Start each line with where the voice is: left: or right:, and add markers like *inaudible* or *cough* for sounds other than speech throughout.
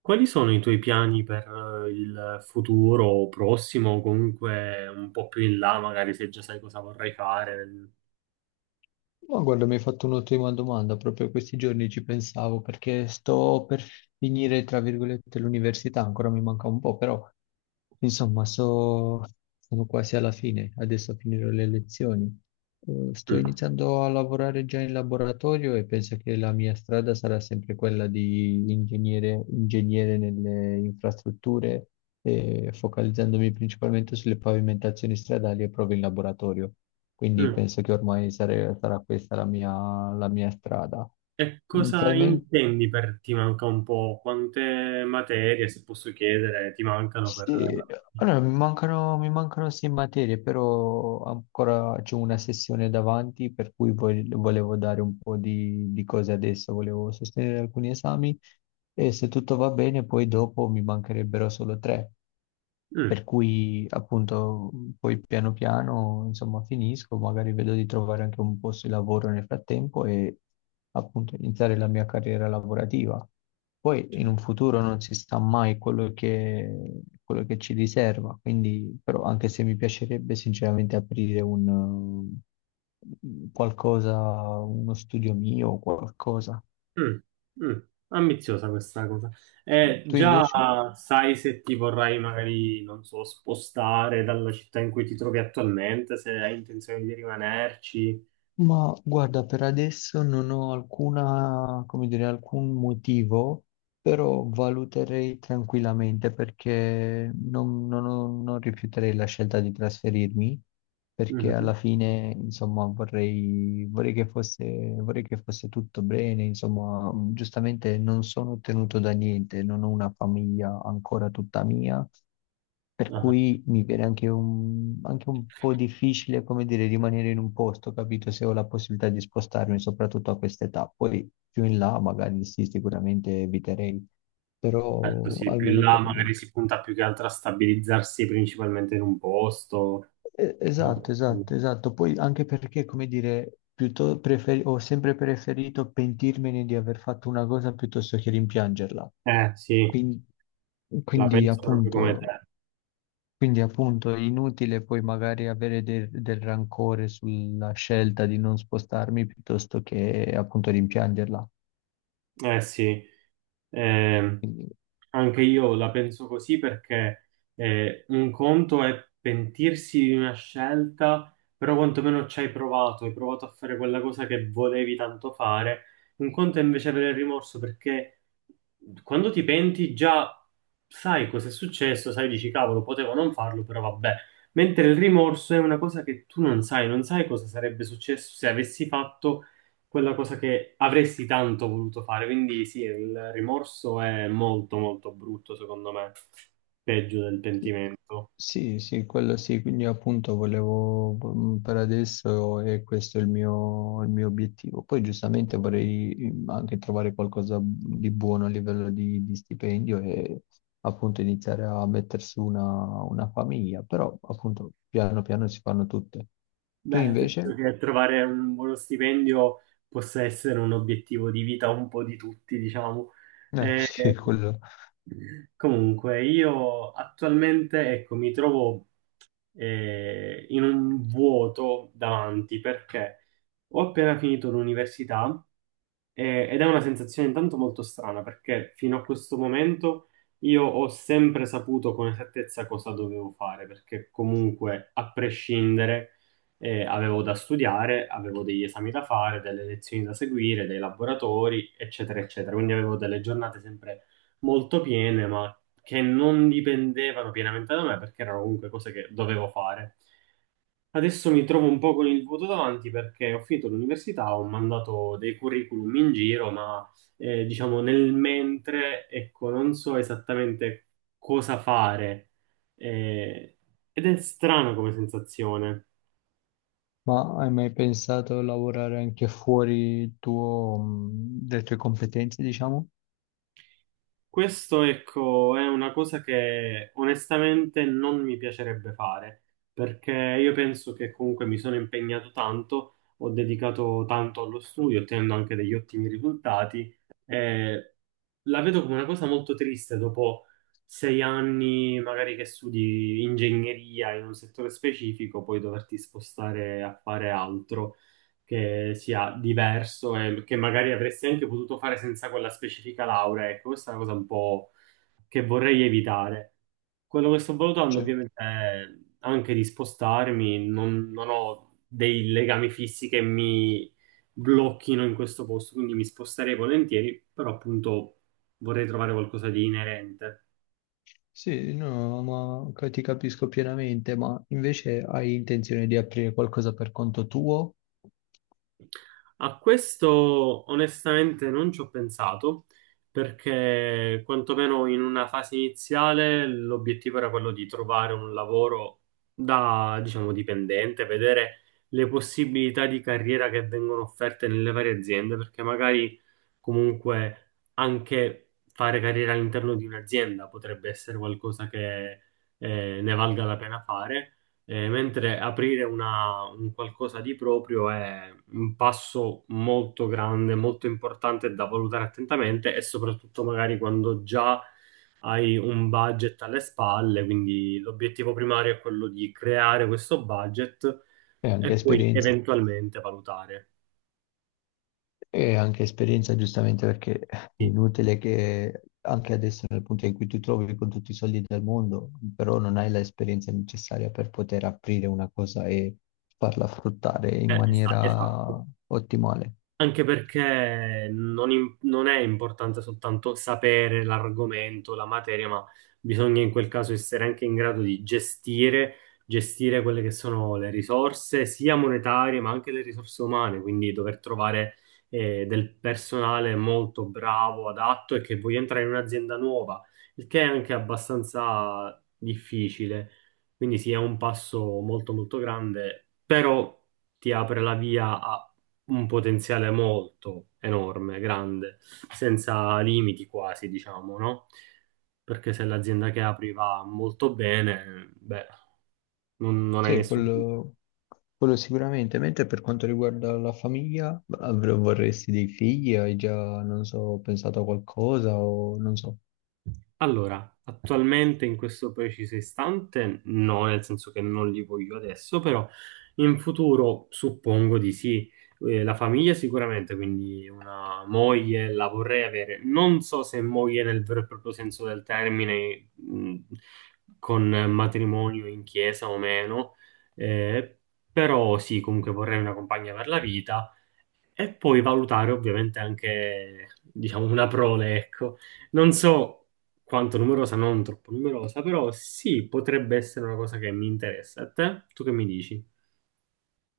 right: Quali sono i tuoi piani per il futuro prossimo o comunque un po' più in là, magari se già sai cosa vorrai fare?
left: Ma guarda, mi hai fatto un'ottima domanda, proprio questi giorni ci pensavo perché sto per finire, tra virgolette, l'università, ancora mi manca un po', però insomma sono quasi alla fine, adesso finirò le lezioni. Sto
right: Mm,
left: iniziando a lavorare già in laboratorio e penso che la mia strada sarà sempre quella di ingegnere, ingegnere nelle infrastrutture, focalizzandomi principalmente sulle pavimentazioni stradali e prove in laboratorio. Quindi
right: mm.
left: penso che ormai sarà questa la mia strada.
right: E cosa
left: Inizialmente,
right: intendi per ti manca un po'? Quante materie, se posso chiedere, ti mancano per...
left: sì,
right: la-
left: allora, mi mancano sei materie, però ancora c'è una sessione davanti, per cui volevo dare un po' di cose adesso, volevo sostenere alcuni esami. E se tutto va bene, poi dopo mi mancherebbero solo tre.
right: Mm,
left: Per cui appunto poi piano piano insomma finisco, magari vedo di trovare anche un posto di lavoro nel frattempo e appunto iniziare la mia carriera lavorativa. Poi in un futuro non si sa mai quello che ci riserva, quindi però anche se mi piacerebbe sinceramente aprire un qualcosa, uno studio mio o qualcosa.
right: mm, mm. Ambiziosa questa cosa.
left: Tu
right: Già
left: invece?
right: sai se ti vorrai magari, non so, spostare dalla città in cui ti trovi attualmente, se hai intenzione di rimanerci?
left: Ma guarda, per adesso non ho alcuna, come dire, alcun motivo, però valuterei tranquillamente perché non rifiuterei la scelta di trasferirmi, perché alla
right: Mhm.
left: fine, insomma, vorrei che fosse tutto bene, insomma, giustamente non sono tenuto da niente, non ho una famiglia ancora tutta mia per
right: Ah,
left: cui mi viene anche un po' difficile, come dire, rimanere in un posto, capito? Se ho la possibilità di spostarmi, soprattutto a questa età. Poi più in là, magari sì, sicuramente eviterei,
right: certo,
left: però
right: sì, più in
left: almeno
right: là
left: per adesso.
right: magari si punta più che altro a stabilizzarsi principalmente in un posto.
left: Esatto, esatto, esatto. Poi anche perché, come dire, piuttosto ho sempre preferito pentirmene di aver fatto una cosa piuttosto che rimpiangerla.
right: Sì,
left: Quindi,
right: la
left: quindi,
right: penso proprio come
left: appunto.
right: te.
left: Quindi appunto è inutile poi magari avere del rancore sulla scelta di non spostarmi piuttosto che appunto rimpiangerla.
right: Eh sì, eh,
left: Quindi,
right: anche io la penso così perché un conto è pentirsi di una scelta, però quantomeno ci hai provato a fare quella cosa che volevi tanto fare. Un conto è invece avere il rimorso perché quando ti penti già sai cosa è successo, sai, dici cavolo, potevo non farlo, però vabbè. Mentre il rimorso è una cosa che tu non sai, non sai cosa sarebbe successo se avessi fatto quella cosa che avresti tanto voluto fare. Quindi sì, il rimorso è molto molto brutto, secondo me, peggio del
left: sì,
right: pentimento.
left: sì, sì, quello sì, quindi appunto volevo, per adesso è questo il mio obiettivo. Poi giustamente vorrei anche trovare qualcosa di buono a livello di stipendio e appunto iniziare a mettere su una famiglia, però appunto piano piano si fanno tutte. Tu
right: Beh, penso
left: invece?
right: che trovare un buono stipendio possa essere un obiettivo di vita un po' di tutti, diciamo.
left: *laughs*
right: Eh,
left: Sì, quello.
right: Comunque, io attualmente, ecco, mi trovo in un vuoto davanti perché ho appena finito l'università, ed è una sensazione intanto molto strana perché fino a questo momento io ho sempre saputo con esattezza cosa dovevo fare perché comunque, a prescindere, avevo da studiare, avevo degli esami da fare, delle lezioni da seguire, dei laboratori, eccetera, eccetera. Quindi avevo delle giornate sempre molto piene, ma che non dipendevano pienamente da me perché erano comunque cose che dovevo fare. Adesso mi trovo un po' con il vuoto davanti perché ho finito l'università, ho mandato dei curriculum in giro, ma diciamo nel mentre, ecco, non so esattamente cosa fare. Eh, Ed è strano come sensazione.
left: Ma hai mai pensato a lavorare anche fuori il tuo, le tue competenze, diciamo?
right: Questo, ecco, è una cosa che onestamente non mi piacerebbe fare, perché io penso che comunque mi sono impegnato tanto, ho dedicato tanto allo studio, ottenendo anche degli ottimi risultati. eh, la vedo come una cosa molto triste dopo sei anni, magari che studi ingegneria in un settore specifico, poi doverti spostare a fare altro che sia diverso e che magari avresti anche potuto fare senza quella specifica laurea. Ecco, questa è una cosa un po' che vorrei evitare. Quello che sto valutando
left: Cioè,
right: ovviamente è anche di spostarmi, non ho dei legami fissi che mi blocchino in questo posto, quindi mi sposterei volentieri, però appunto vorrei trovare qualcosa di inerente.
left: sì, no, ma ti capisco pienamente, ma invece hai intenzione di aprire qualcosa per conto tuo
right: A questo onestamente non ci ho pensato perché quantomeno in una fase iniziale l'obiettivo era quello di trovare un lavoro da, diciamo, dipendente, vedere le possibilità di carriera che vengono offerte nelle varie aziende, perché magari comunque anche fare carriera all'interno di un'azienda potrebbe essere qualcosa che ne valga la pena fare. Mentre un qualcosa di proprio è un passo molto grande, molto importante da valutare attentamente e soprattutto magari quando già hai un budget alle spalle, quindi l'obiettivo primario è quello di creare questo budget
left: e
right: e
left: anche
right: poi
left: esperienza?
right: eventualmente valutare.
left: E anche esperienza, giustamente, perché è
right: Sì,
left: inutile che anche adesso, nel punto in cui ti trovi con tutti i soldi del mondo, però non hai l'esperienza necessaria per poter aprire una cosa e farla fruttare in maniera
right: esatto.
left: ottimale.
right: Anche perché non è importante soltanto sapere l'argomento, la materia, ma bisogna in quel caso essere anche in grado di gestire, gestire quelle che sono le risorse, sia monetarie, ma anche le risorse umane, quindi dover trovare del personale molto bravo, adatto e che voglia entrare in un'azienda nuova, il che è anche abbastanza difficile. Quindi sì, è un passo molto molto grande, però ti apre la via a un potenziale molto enorme, grande, senza limiti quasi, diciamo, no? Perché se l'azienda che apri va molto bene, beh, non, non hai
left: Sì,
right: nessun...
left: quello sicuramente. Mentre per quanto riguarda la famiglia, vorresti dei figli? Hai già, non so, pensato a qualcosa o non so.
right: Allora, attualmente in questo preciso istante no, nel senso che non li voglio adesso, però in futuro suppongo di sì. La famiglia sicuramente, quindi una moglie la vorrei avere. Non so se moglie nel vero e proprio senso del termine, con matrimonio in chiesa o meno, eh, però sì, comunque vorrei una compagna per la vita. E poi valutare ovviamente anche, diciamo, una prole, ecco. Non so quanto numerosa, non troppo numerosa, però sì, potrebbe essere una cosa che mi interessa. A te? Tu che mi dici?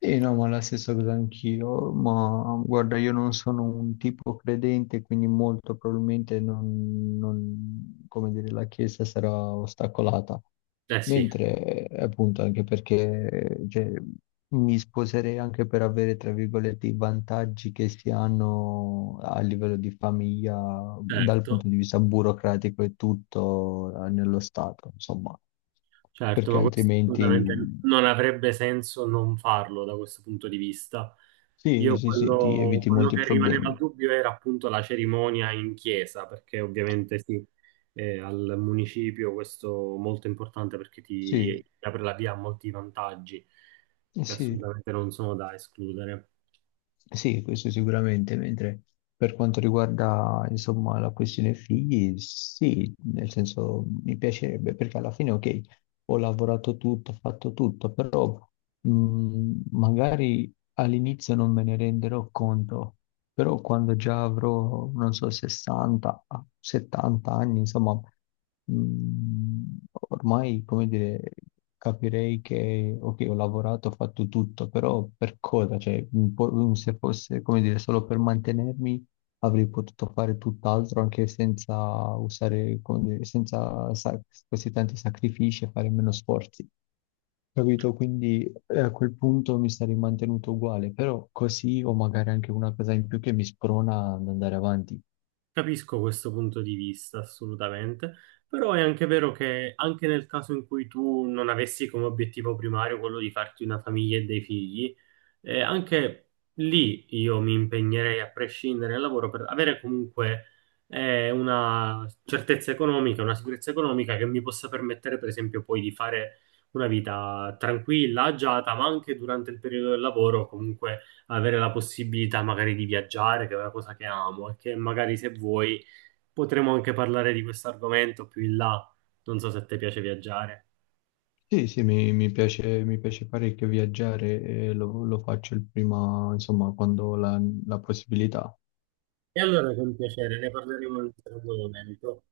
left: Sì, no, ma la stessa cosa anch'io, ma guarda, io non sono un tipo credente, quindi molto probabilmente come dire, la Chiesa sarà ostacolata.
right: Eh sì,
left: Mentre, appunto, anche perché cioè, mi sposerei anche per avere, tra virgolette, i vantaggi che si hanno a livello di famiglia, dal
right: certo.
left: punto di vista burocratico e tutto nello Stato, insomma,
right: Certo,
left: perché
right: ma questo assolutamente
left: altrimenti.
right: non avrebbe senso non farlo da questo punto di vista.
left: Sì,
right: Io
left: sì, sì, ti
right: quello,
left: eviti
right: quello
left: molti
right: che rimaneva a
left: problemi.
right: dubbio era appunto la cerimonia in chiesa, perché ovviamente sì, al municipio questo è molto importante perché ti,
left: Sì,
right: ti apre la via a molti vantaggi
left: eh
right: che
left: sì,
right: assolutamente non sono da escludere.
left: sì, questo sicuramente, mentre per quanto riguarda, insomma, la questione figli, sì, nel senso mi piacerebbe, perché alla fine, ok, ho lavorato tutto, ho fatto tutto, però magari all'inizio non me ne renderò conto. Però quando già avrò, non so, 60, ah, 70 anni, insomma, mh, ormai, come dire, capirei che, ok, ho lavorato, ho fatto tutto, però per cosa? Cioè, un po', se fosse, come dire, solo per mantenermi, avrei potuto fare tutt'altro anche senza usare, come dire, senza sa- questi tanti sacrifici e fare meno sforzi. Capito? Quindi a quel punto mi sarei mantenuto uguale, però così ho magari anche una cosa in più che mi sprona ad andare avanti.
right: Capisco questo punto di vista, assolutamente, però è anche vero che anche nel caso in cui tu non avessi come obiettivo primario quello di farti una famiglia e dei figli, e anche lì io mi impegnerei a prescindere dal lavoro per avere comunque una certezza economica, una sicurezza economica che mi possa permettere, per esempio, poi di fare una vita tranquilla, agiata, ma anche durante il periodo del lavoro, comunque avere la possibilità magari di viaggiare, che è una cosa che amo, e che magari se vuoi potremo anche parlare di questo argomento più in là. Non so se a te piace viaggiare.
left: Sì, sì, mi piace parecchio viaggiare e lo faccio il prima, insomma, quando ho la possibilità.
right: E allora con piacere ne parleremo in un altro momento.